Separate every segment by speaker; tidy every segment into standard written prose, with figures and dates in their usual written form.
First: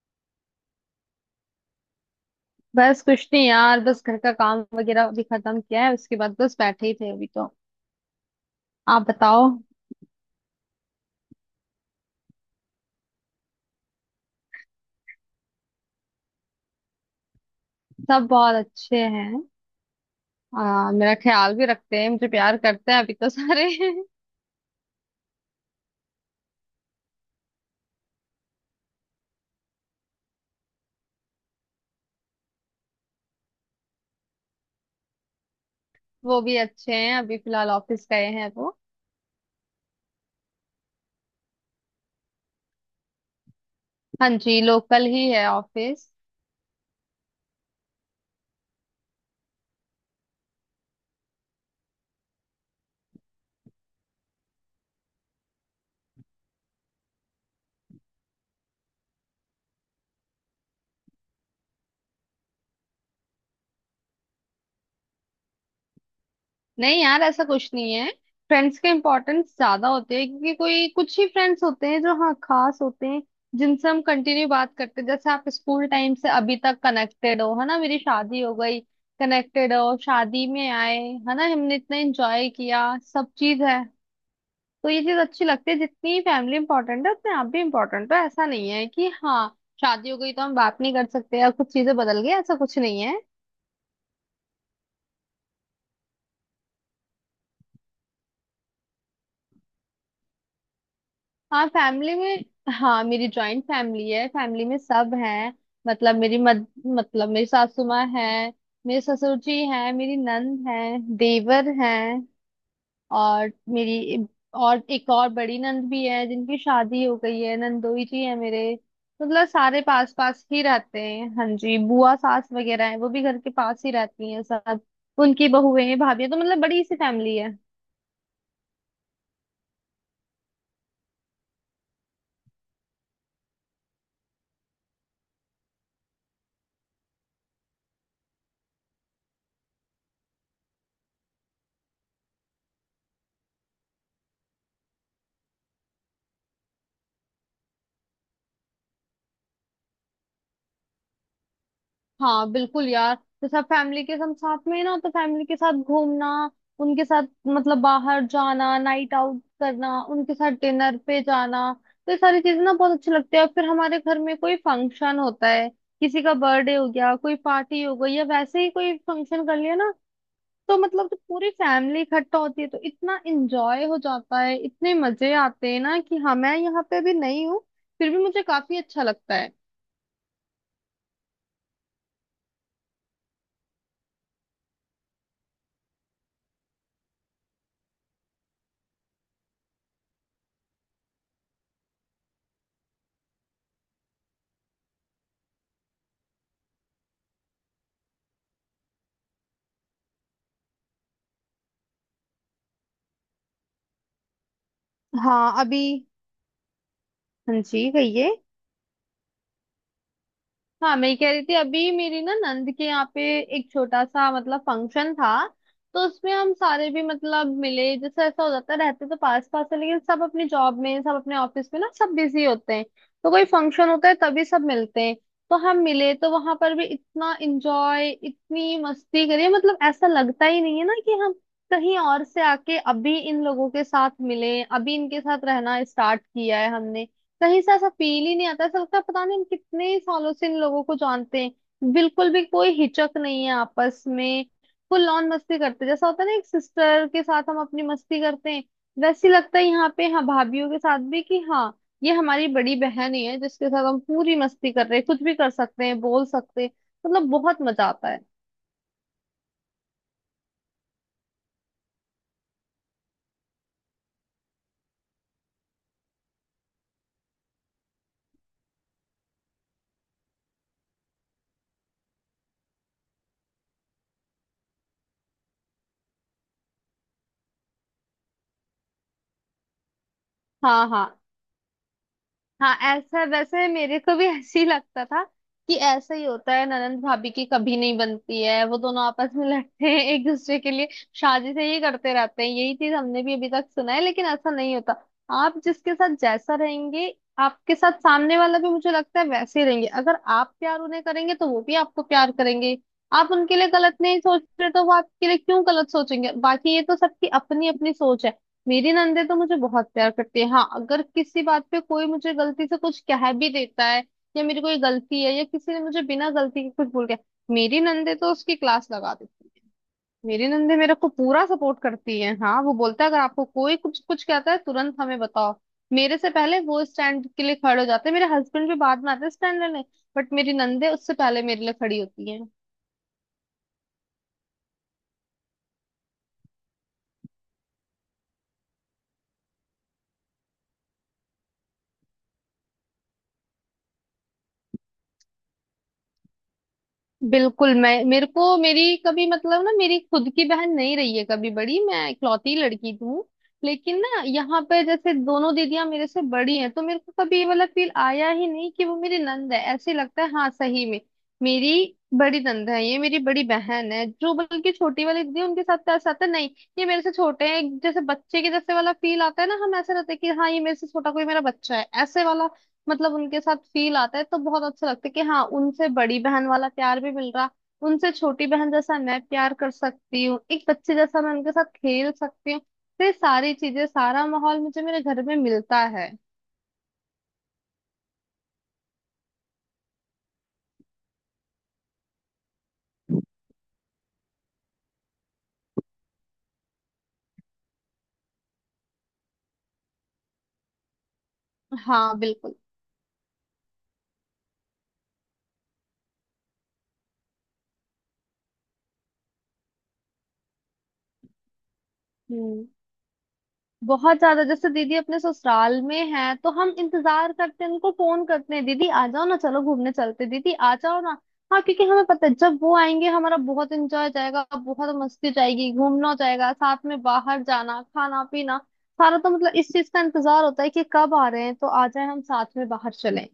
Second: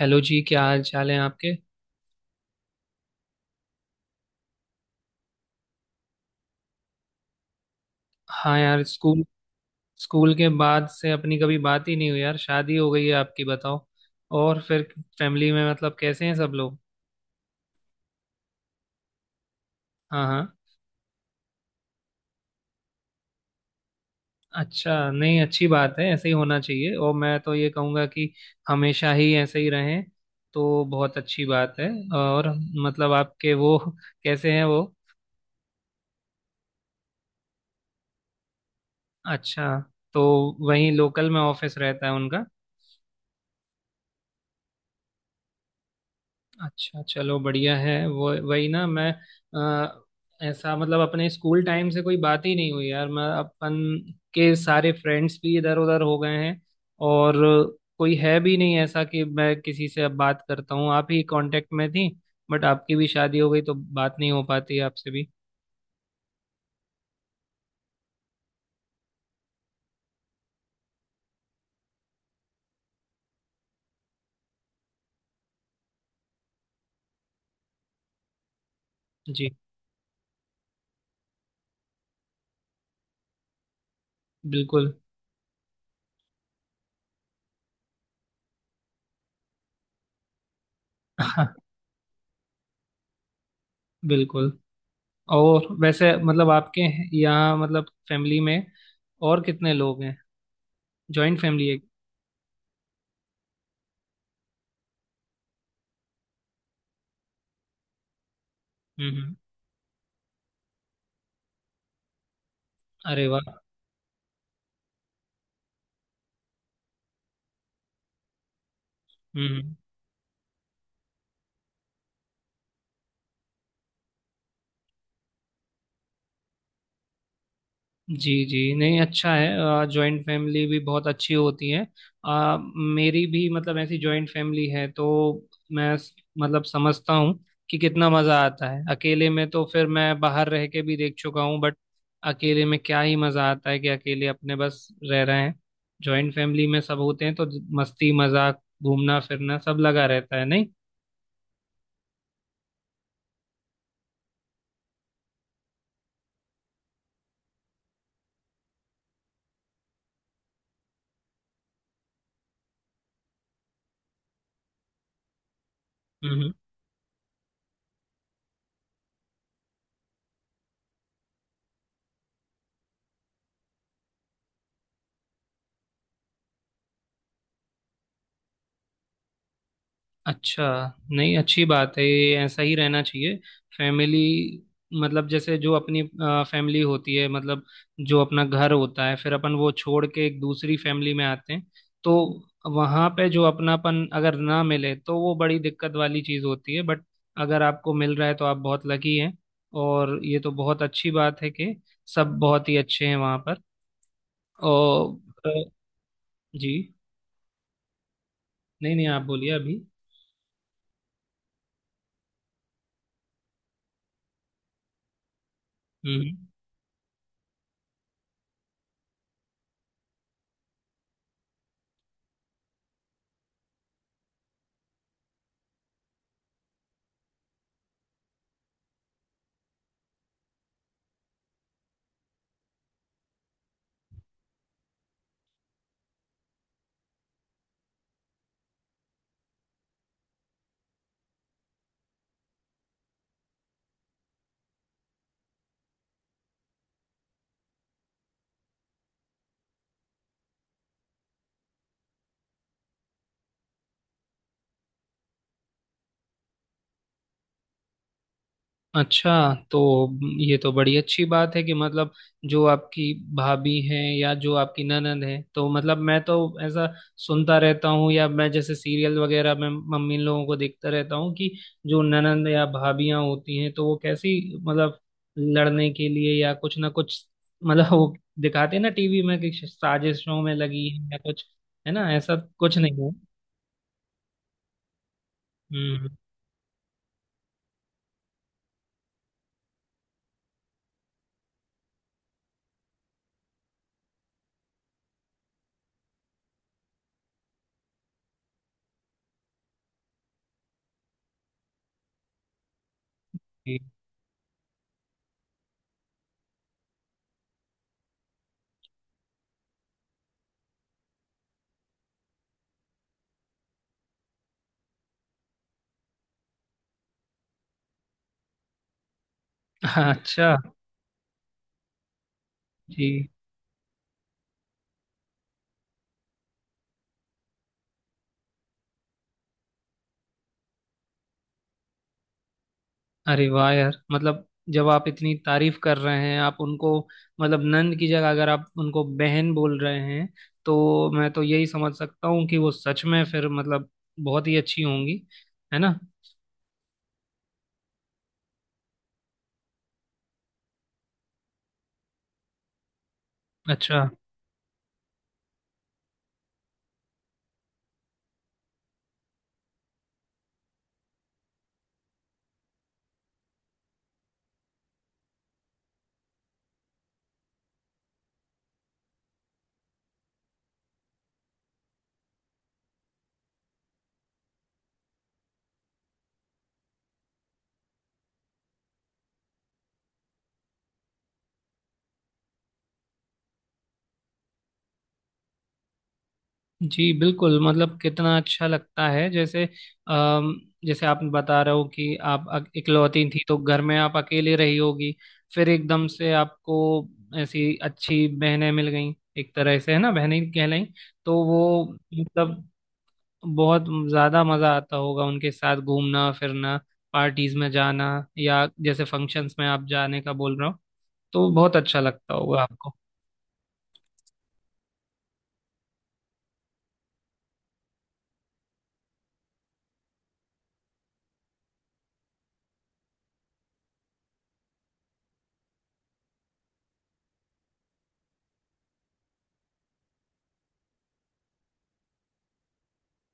Speaker 1: Hello जी क्या हाल चाल है आपके।
Speaker 2: बस कुछ नहीं यार। बस घर का काम वगैरह भी खत्म किया है, उसके बाद बस बैठे ही थे अभी तो।
Speaker 1: हाँ यार
Speaker 2: आप
Speaker 1: स्कूल।
Speaker 2: बताओ।
Speaker 1: स्कूल के बाद से अपनी कभी बात ही नहीं हुई यार। शादी हो गई है आपकी, बताओ। और फिर फैमिली में मतलब कैसे हैं सब लोग।
Speaker 2: सब बहुत अच्छे हैं।
Speaker 1: हाँ हाँ।
Speaker 2: मेरा ख्याल भी रखते हैं, मुझे प्यार करते हैं अभी तो सारे।
Speaker 1: अच्छा, नहीं अच्छी बात है, ऐसे ही होना चाहिए और मैं तो ये कहूँगा कि हमेशा ही ऐसे ही रहें तो बहुत अच्छी बात है। और मतलब आपके वो कैसे हैं वो।
Speaker 2: वो भी अच्छे हैं, अभी फिलहाल ऑफिस गए हैं वो।
Speaker 1: अच्छा, तो वहीं लोकल में ऑफिस रहता है उनका।
Speaker 2: हाँ जी, लोकल ही है ऑफिस।
Speaker 1: अच्छा चलो बढ़िया है। वो वही ना मैं अ, ऐसा मतलब अपने स्कूल टाइम से कोई बात ही नहीं हुई यार। मैं अपन के सारे फ्रेंड्स भी इधर उधर हो गए हैं और कोई है भी नहीं ऐसा कि मैं किसी से अब बात करता हूँ। आप ही कांटेक्ट में थी बट आपकी भी शादी हो गई तो बात नहीं हो पाती आपसे भी।
Speaker 2: नहीं यार, ऐसा कुछ नहीं है। फ्रेंड्स के इम्पोर्टेंस ज्यादा होते हैं, क्योंकि कोई कुछ ही फ्रेंड्स होते हैं जो हाँ खास होते हैं, जिनसे हम कंटिन्यू बात करते हैं। जैसे आप स्कूल टाइम से अभी तक कनेक्टेड हो, है ना। मेरी शादी हो गई,
Speaker 1: जी
Speaker 2: कनेक्टेड हो, शादी में आए, है ना। हमने इतना एंजॉय किया सब चीज है। तो
Speaker 1: बिल्कुल।
Speaker 2: ये चीज अच्छी लगती है, जितनी फैमिली इंपॉर्टेंट है उतने आप भी इम्पोर्टेंट हो। ऐसा नहीं है कि हाँ शादी हो गई तो हम बात नहीं कर सकते या
Speaker 1: हाँ
Speaker 2: कुछ चीजें बदल गई, ऐसा कुछ नहीं है।
Speaker 1: बिल्कुल। और वैसे मतलब आपके यहाँ मतलब फैमिली में और कितने लोग हैं, जॉइंट
Speaker 2: हाँ
Speaker 1: फैमिली है।
Speaker 2: फैमिली में, हाँ मेरी जॉइंट फैमिली है, फैमिली में सब हैं। मतलब मेरी सासू माँ है, मेरे
Speaker 1: हम्म।
Speaker 2: ससुर जी हैं, मेरी नंद है, देवर हैं,
Speaker 1: अरे वाह।
Speaker 2: और मेरी और एक और बड़ी नंद भी है जिनकी शादी हो गई है। नंदोई जी है मेरे। मतलब
Speaker 1: हम्म हम्म।
Speaker 2: सारे पास पास ही रहते हैं। हाँ जी, बुआ सास वगैरह है, वो भी घर के पास ही रहती हैं सब। उनकी बहुएं भाभी, तो मतलब बड़ी सी फैमिली है।
Speaker 1: जी जी, नहीं अच्छा है, जॉइंट फैमिली भी बहुत अच्छी होती है। मेरी भी मतलब ऐसी जॉइंट फैमिली है तो मैं मतलब समझता हूँ कि कितना मज़ा आता है। अकेले में तो फिर मैं बाहर रह के भी देख चुका हूँ बट अकेले में क्या ही मज़ा आता है कि अकेले अपने बस रह रहे हैं। जॉइंट फैमिली में सब होते हैं तो मस्ती मजाक घूमना फिरना सब लगा रहता है नहीं।
Speaker 2: हाँ बिल्कुल यार। तो सब फैमिली के हम साथ में है ना, तो फैमिली के साथ घूमना, उनके साथ मतलब बाहर जाना, नाइट आउट करना, उनके साथ डिनर पे जाना, तो ये सारी चीजें ना बहुत अच्छी लगती है। और फिर हमारे घर में कोई फंक्शन होता है, किसी
Speaker 1: हम्म
Speaker 2: का
Speaker 1: हम्म।
Speaker 2: बर्थडे हो गया, कोई पार्टी हो गई, या वैसे ही कोई फंक्शन कर लिया ना, तो मतलब जो पूरी फैमिली इकट्ठा होती है तो इतना एंजॉय हो जाता है, इतने मजे आते हैं ना कि हाँ मैं यहाँ पे अभी नहीं हूँ, फिर भी मुझे काफी अच्छा लगता है।
Speaker 1: अच्छा, नहीं अच्छी बात है ये, ऐसा ही रहना चाहिए। फैमिली मतलब जैसे जो अपनी फैमिली होती है, मतलब जो अपना घर होता है, फिर अपन वो छोड़ के एक दूसरी फैमिली में आते हैं तो वहाँ पे जो अपनापन अगर ना मिले तो वो बड़ी दिक्कत वाली चीज़ होती है। बट अगर आपको मिल रहा है तो आप बहुत लकी हैं। और ये तो बहुत अच्छी बात है कि सब बहुत ही अच्छे हैं वहाँ पर। और अ,
Speaker 2: हाँ अभी।
Speaker 1: जी।
Speaker 2: हाँ जी कहिए।
Speaker 1: नहीं नहीं आप बोलिए अभी।
Speaker 2: हाँ मैं कह रही थी, अभी मेरी ना नंद के यहाँ पे एक छोटा सा मतलब फंक्शन था, तो उसमें
Speaker 1: हम्म।
Speaker 2: हम सारे भी मतलब मिले। जैसे ऐसा हो जाता है, रहते तो पास पास है लेकिन सब अपनी जॉब में, सब अपने ऑफिस में ना, सब बिजी होते हैं। तो कोई फंक्शन होता है तभी सब मिलते हैं। तो हम मिले तो वहां पर भी इतना एंजॉय, इतनी मस्ती करी। मतलब ऐसा लगता ही नहीं है ना कि हम कहीं और से आके अभी इन लोगों के साथ मिले, अभी इनके साथ रहना स्टार्ट किया है हमने। कहीं से ऐसा फील ही नहीं आता, ऐसा लगता है पता नहीं हम कितने सालों से इन लोगों को जानते हैं, बिल्कुल भी कोई हिचक नहीं है आपस में, फुल ऑन मस्ती करते हैं। जैसा होता है ना एक सिस्टर के साथ हम अपनी मस्ती करते हैं, वैसे ही लगता है यहाँ पे हाँ भाभीियों के साथ भी, कि हाँ ये हमारी बड़ी बहन ही है जिसके साथ हम पूरी मस्ती कर रहे हैं, कुछ भी कर सकते हैं बोल सकते हैं। मतलब बहुत मजा आता है।
Speaker 1: अच्छा, तो ये तो बड़ी अच्छी बात है कि मतलब जो आपकी भाभी है या जो आपकी ननद है तो मतलब मैं तो ऐसा सुनता रहता हूँ या मैं जैसे सीरियल वगैरह में मम्मी इन लोगों को देखता रहता हूँ कि जो ननद या भाभियाँ होती हैं तो वो कैसी मतलब लड़ने के लिए या कुछ ना कुछ मतलब, वो दिखाते हैं ना टीवी में कि साजिशों में
Speaker 2: हाँ
Speaker 1: लगी है या
Speaker 2: हाँ।
Speaker 1: कुछ, है ना, ऐसा
Speaker 2: हाँ
Speaker 1: कुछ नहीं है।
Speaker 2: ऐसा वैसे मेरे को भी ऐसे ही लगता था कि
Speaker 1: हम्म।
Speaker 2: ऐसा ही होता है, ननंद भाभी की कभी नहीं बनती है, वो दोनों आपस में लड़ते हैं एक दूसरे के लिए, शादी से ही करते रहते हैं, यही चीज हमने भी अभी तक सुना है। लेकिन ऐसा नहीं होता। आप जिसके साथ जैसा रहेंगे, आपके साथ सामने वाला भी मुझे लगता है वैसे ही रहेंगे। अगर आप प्यार उन्हें करेंगे तो वो भी आपको प्यार करेंगे। आप उनके लिए
Speaker 1: जी।
Speaker 2: गलत नहीं सोच रहे तो वो आपके लिए क्यों गलत सोचेंगे। बाकी ये तो सबकी अपनी अपनी सोच है। मेरी नंदे तो मुझे बहुत प्यार करती है। हाँ अगर किसी बात पे कोई मुझे गलती से कुछ कह भी देता है, या मेरी कोई गलती है या किसी ने मुझे बिना गलती के कुछ बोल गया, मेरी नंदे तो उसकी क्लास लगा देती है। मेरी
Speaker 1: अच्छा।
Speaker 2: नंदे मेरे को पूरा सपोर्ट करती है। हाँ वो
Speaker 1: जी।
Speaker 2: बोलता है अगर आपको कोई कुछ कुछ कहता है तुरंत हमें बताओ। मेरे से पहले वो स्टैंड के लिए खड़े हो जाते हैं, मेरे हस्बैंड भी बाद में आते हैं स्टैंड लेने, बट मेरी नंदे उससे पहले मेरे लिए खड़ी होती है।
Speaker 1: अरे वाह यार, मतलब जब आप इतनी तारीफ कर रहे हैं आप उनको, मतलब नंद की जगह अगर आप उनको बहन बोल रहे हैं तो मैं तो यही समझ सकता हूँ कि वो सच में फिर मतलब बहुत ही अच्छी होंगी, है ना।
Speaker 2: बिल्कुल, मैं मेरे को मेरी कभी मतलब ना, मेरी खुद की बहन नहीं रही है कभी बड़ी, मैं इकलौती लड़की हूँ।
Speaker 1: अच्छा।
Speaker 2: लेकिन ना यहाँ पे जैसे दोनों दीदियां मेरे से बड़ी हैं, तो मेरे को कभी ये वाला फील आया ही नहीं कि वो मेरी नंद है। ऐसे लगता है हाँ सही में मेरी बड़ी नंद है, ये मेरी बड़ी बहन है। जो बल्कि छोटी वाली दीदी है, उनके साथ तो ऐसा आता है, नहीं ये मेरे से छोटे हैं, जैसे बच्चे के जैसे वाला फील आता है ना। हम ऐसे रहते हैं कि हाँ ये मेरे से छोटा कोई मेरा बच्चा है, ऐसे वाला मतलब उनके साथ फील आता है। तो बहुत अच्छा लगता है कि हाँ उनसे बड़ी बहन वाला प्यार भी मिल रहा, उनसे छोटी बहन जैसा मैं प्यार कर सकती हूँ, एक बच्चे जैसा मैं उनके साथ खेल सकती हूँ, तो ये सारी चीजें सारा माहौल मुझे मेरे घर में मिलता है।
Speaker 1: जी बिल्कुल, मतलब कितना अच्छा लगता है जैसे अम, जैसे आप बता रहे हो कि आप इकलौती थी तो घर में आप अकेले रही होगी, फिर एकदम से आपको ऐसी अच्छी बहनें मिल गई, एक तरह से है ना, बहनें कहलाई तो वो
Speaker 2: हाँ बिल्कुल।
Speaker 1: मतलब बहुत ज्यादा मजा आता होगा उनके साथ घूमना फिरना, पार्टीज में जाना, या जैसे फंक्शंस में आप जाने का बोल रहा हूँ तो बहुत अच्छा लगता होगा
Speaker 2: हम्म,
Speaker 1: आपको।
Speaker 2: बहुत ज्यादा। जैसे दीदी अपने ससुराल में है तो हम इंतजार करते हैं, उनको फोन करते हैं, दीदी आ जाओ ना, चलो घूमने चलते हैं, दीदी आ जाओ ना। हाँ क्योंकि हमें पता है जब वो आएंगे हमारा बहुत एंजॉय जाएगा, बहुत मस्ती जाएगी, घूमना हो जाएगा, साथ में बाहर जाना खाना पीना सारा। तो मतलब इस चीज का इंतजार होता है कि कब आ रहे हैं, तो आ जाए हम साथ में बाहर चलें।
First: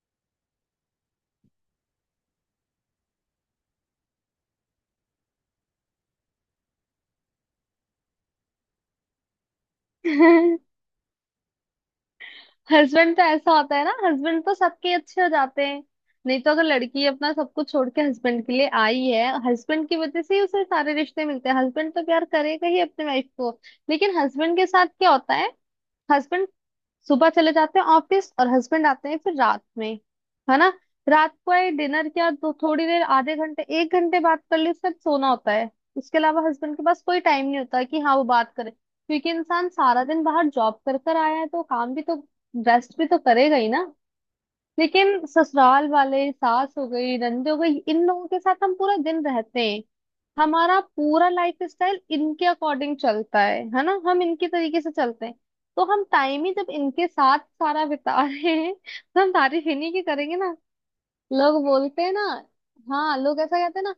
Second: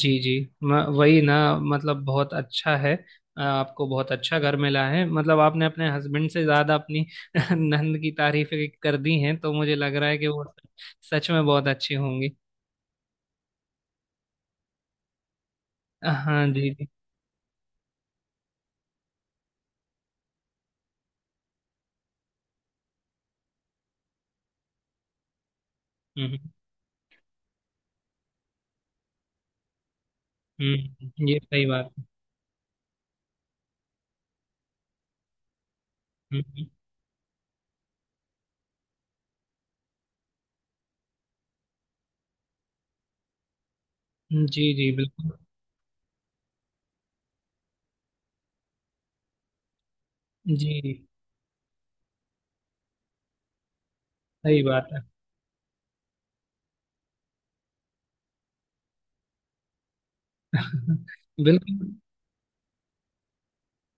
Speaker 1: जी जी, वही ना मतलब बहुत अच्छा है। आपको बहुत अच्छा घर मिला है, मतलब आपने अपने हस्बैंड से ज्यादा अपनी नंद की तारीफें कर दी हैं तो मुझे लग रहा है कि वो सच में बहुत अच्छी होंगी।
Speaker 2: हस्बैंड तो ऐसा होता है ना, हस्बैंड तो सबके अच्छे हो जाते हैं। नहीं
Speaker 1: हाँ
Speaker 2: तो अगर
Speaker 1: जी जी।
Speaker 2: लड़की अपना सब कुछ छोड़ के हस्बैंड के लिए आई है, हस्बैंड की वजह से ही उसे सारे रिश्ते मिलते हैं, हस्बैंड तो प्यार करेगा ही अपने वाइफ को। लेकिन हस्बैंड के साथ क्या होता है,
Speaker 1: हम्म।
Speaker 2: हस्बैंड सुबह चले जाते हैं ऑफिस और हस्बैंड आते हैं फिर रात में, है ना।
Speaker 1: हम्म।
Speaker 2: रात
Speaker 1: ये
Speaker 2: को
Speaker 1: सही
Speaker 2: आए,
Speaker 1: बात है।
Speaker 2: डिनर किया, तो थोड़ी देर आधे घंटे एक घंटे बात कर ली, उससे सोना होता है। उसके अलावा
Speaker 1: हम्म।
Speaker 2: हस्बैंड के पास कोई टाइम नहीं होता कि हाँ वो बात करे, क्योंकि इंसान सारा दिन बाहर जॉब कर कर आया है, तो काम भी तो, रेस्ट भी तो करेगा ही ना।
Speaker 1: जी जी
Speaker 2: लेकिन
Speaker 1: बिल्कुल।
Speaker 2: ससुराल वाले, सास हो गई नंद हो गई, इन लोगों के साथ हम पूरा दिन रहते हैं। हमारा
Speaker 1: जी
Speaker 2: पूरा लाइफ स्टाइल इनके अकॉर्डिंग चलता है ना, हम इनके
Speaker 1: सही
Speaker 2: तरीके
Speaker 1: बात
Speaker 2: से
Speaker 1: है।
Speaker 2: चलते हैं। तो हम टाइम ही जब इनके साथ सारा बिता रहे हैं तो हम तारीफ इन्हीं की करेंगे ना। लोग
Speaker 1: बिल्कुल।
Speaker 2: बोलते हैं ना, हाँ लोग ऐसा कहते हैं ना,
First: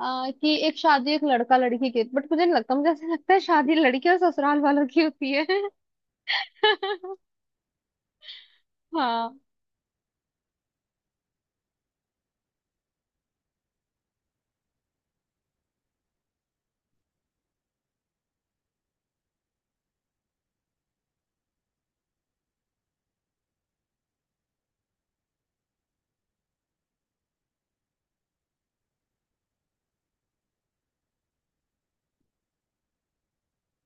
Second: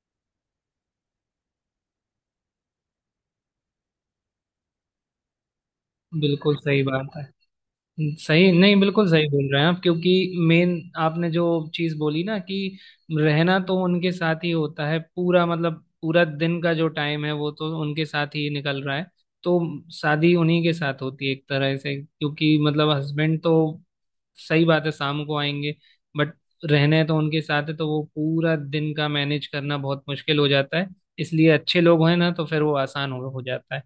Speaker 2: कि एक शादी एक लड़का लड़की की, बट मुझे नहीं लगता। मुझे ऐसा लगता है शादी लड़की और ससुराल वालों की होती है।
Speaker 1: बिल्कुल सही बात है। सही नहीं, बिल्कुल सही
Speaker 2: हाँ
Speaker 1: बोल रहे हैं आप, क्योंकि मेन आपने जो चीज बोली ना कि रहना तो उनके साथ ही होता है पूरा, मतलब पूरा दिन का जो टाइम है वो तो उनके साथ ही निकल रहा है, तो शादी उन्हीं के साथ होती है एक तरह से, क्योंकि मतलब हस्बैंड तो, सही बात है, शाम को आएंगे बट रहने तो उनके साथ है तो वो पूरा दिन का मैनेज करना बहुत मुश्किल हो जाता है, इसलिए अच्छे लोग हैं ना तो फिर वो आसान हो जाता है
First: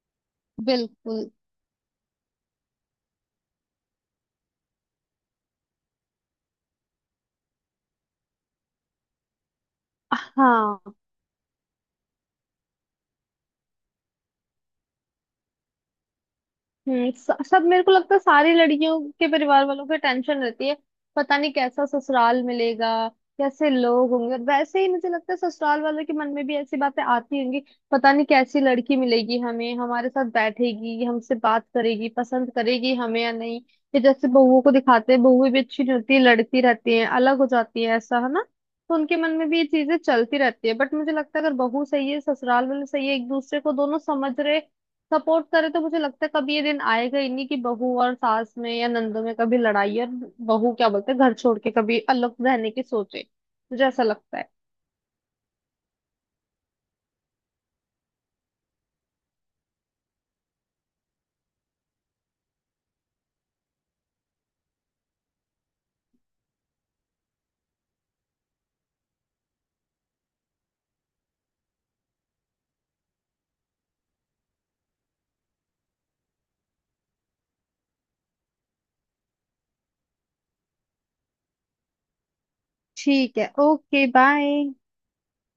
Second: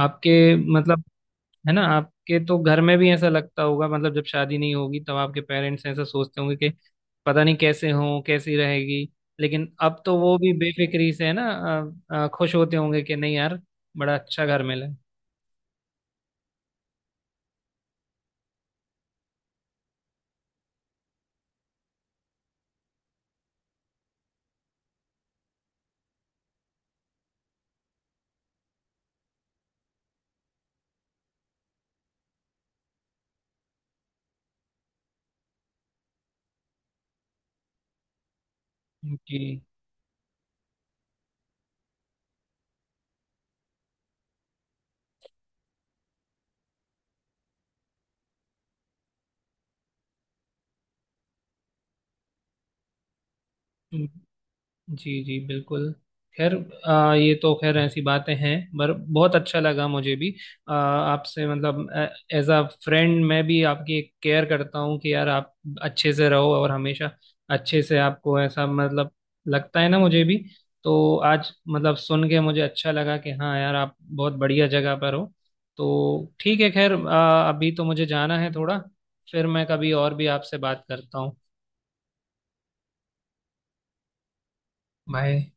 Speaker 1: आपके मतलब।
Speaker 2: बिल्कुल।
Speaker 1: है ना, आपके तो घर में भी ऐसा लगता होगा, मतलब जब शादी नहीं होगी तब आपके पेरेंट्स ऐसा सोचते होंगे कि पता नहीं कैसे हो, कैसी रहेगी, लेकिन अब तो वो भी
Speaker 2: हाँ
Speaker 1: बेफिक्री से है ना, खुश होते होंगे कि नहीं यार बड़ा अच्छा घर मिला है।
Speaker 2: हम्म। सब मेरे को लगता है सारी लड़कियों के परिवार वालों को टेंशन रहती है, पता नहीं कैसा ससुराल मिलेगा, कैसे लोग होंगे। और वैसे ही मुझे लगता है ससुराल वालों के मन में भी ऐसी बातें आती होंगी, पता नहीं कैसी लड़की मिलेगी हमें, हमारे साथ बैठेगी, हमसे बात करेगी, पसंद करेगी हमें या नहीं। ये जैसे बहुओं को दिखाते हैं, बहुएं भी अच्छी नहीं होती, लड़ती रहती हैं, अलग हो जाती है, ऐसा है ना, तो उनके मन में भी ये चीजें चलती रहती है। बट मुझे लगता है अगर बहू सही है, ससुराल वाले सही है, एक दूसरे को दोनों समझ रहे, सपोर्ट करे, तो मुझे लगता है कभी ये दिन आएगा ही नहीं कि बहू और सास में या नंदों में कभी लड़ाई, और बहू क्या बोलते हैं घर छोड़ के कभी अलग रहने की सोचे। मुझे ऐसा
Speaker 1: जी
Speaker 2: लगता है।
Speaker 1: जी। जी बिल्कुल। खैर, ये तो खैर ऐसी बातें हैं पर बहुत अच्छा लगा मुझे भी आपसे, मतलब एज अ फ्रेंड मैं भी आपकी केयर करता हूँ कि यार आप अच्छे से रहो और हमेशा अच्छे से, आपको ऐसा मतलब लगता है ना मुझे भी, तो आज मतलब सुन के मुझे अच्छा लगा कि हाँ यार आप बहुत बढ़िया जगह पर हो। तो ठीक है, खैर अभी तो मुझे जाना है थोड़ा, फिर मैं कभी और भी आपसे बात करता हूँ।
Speaker 2: ठीक है, ओके बाय।
Speaker 1: बाय।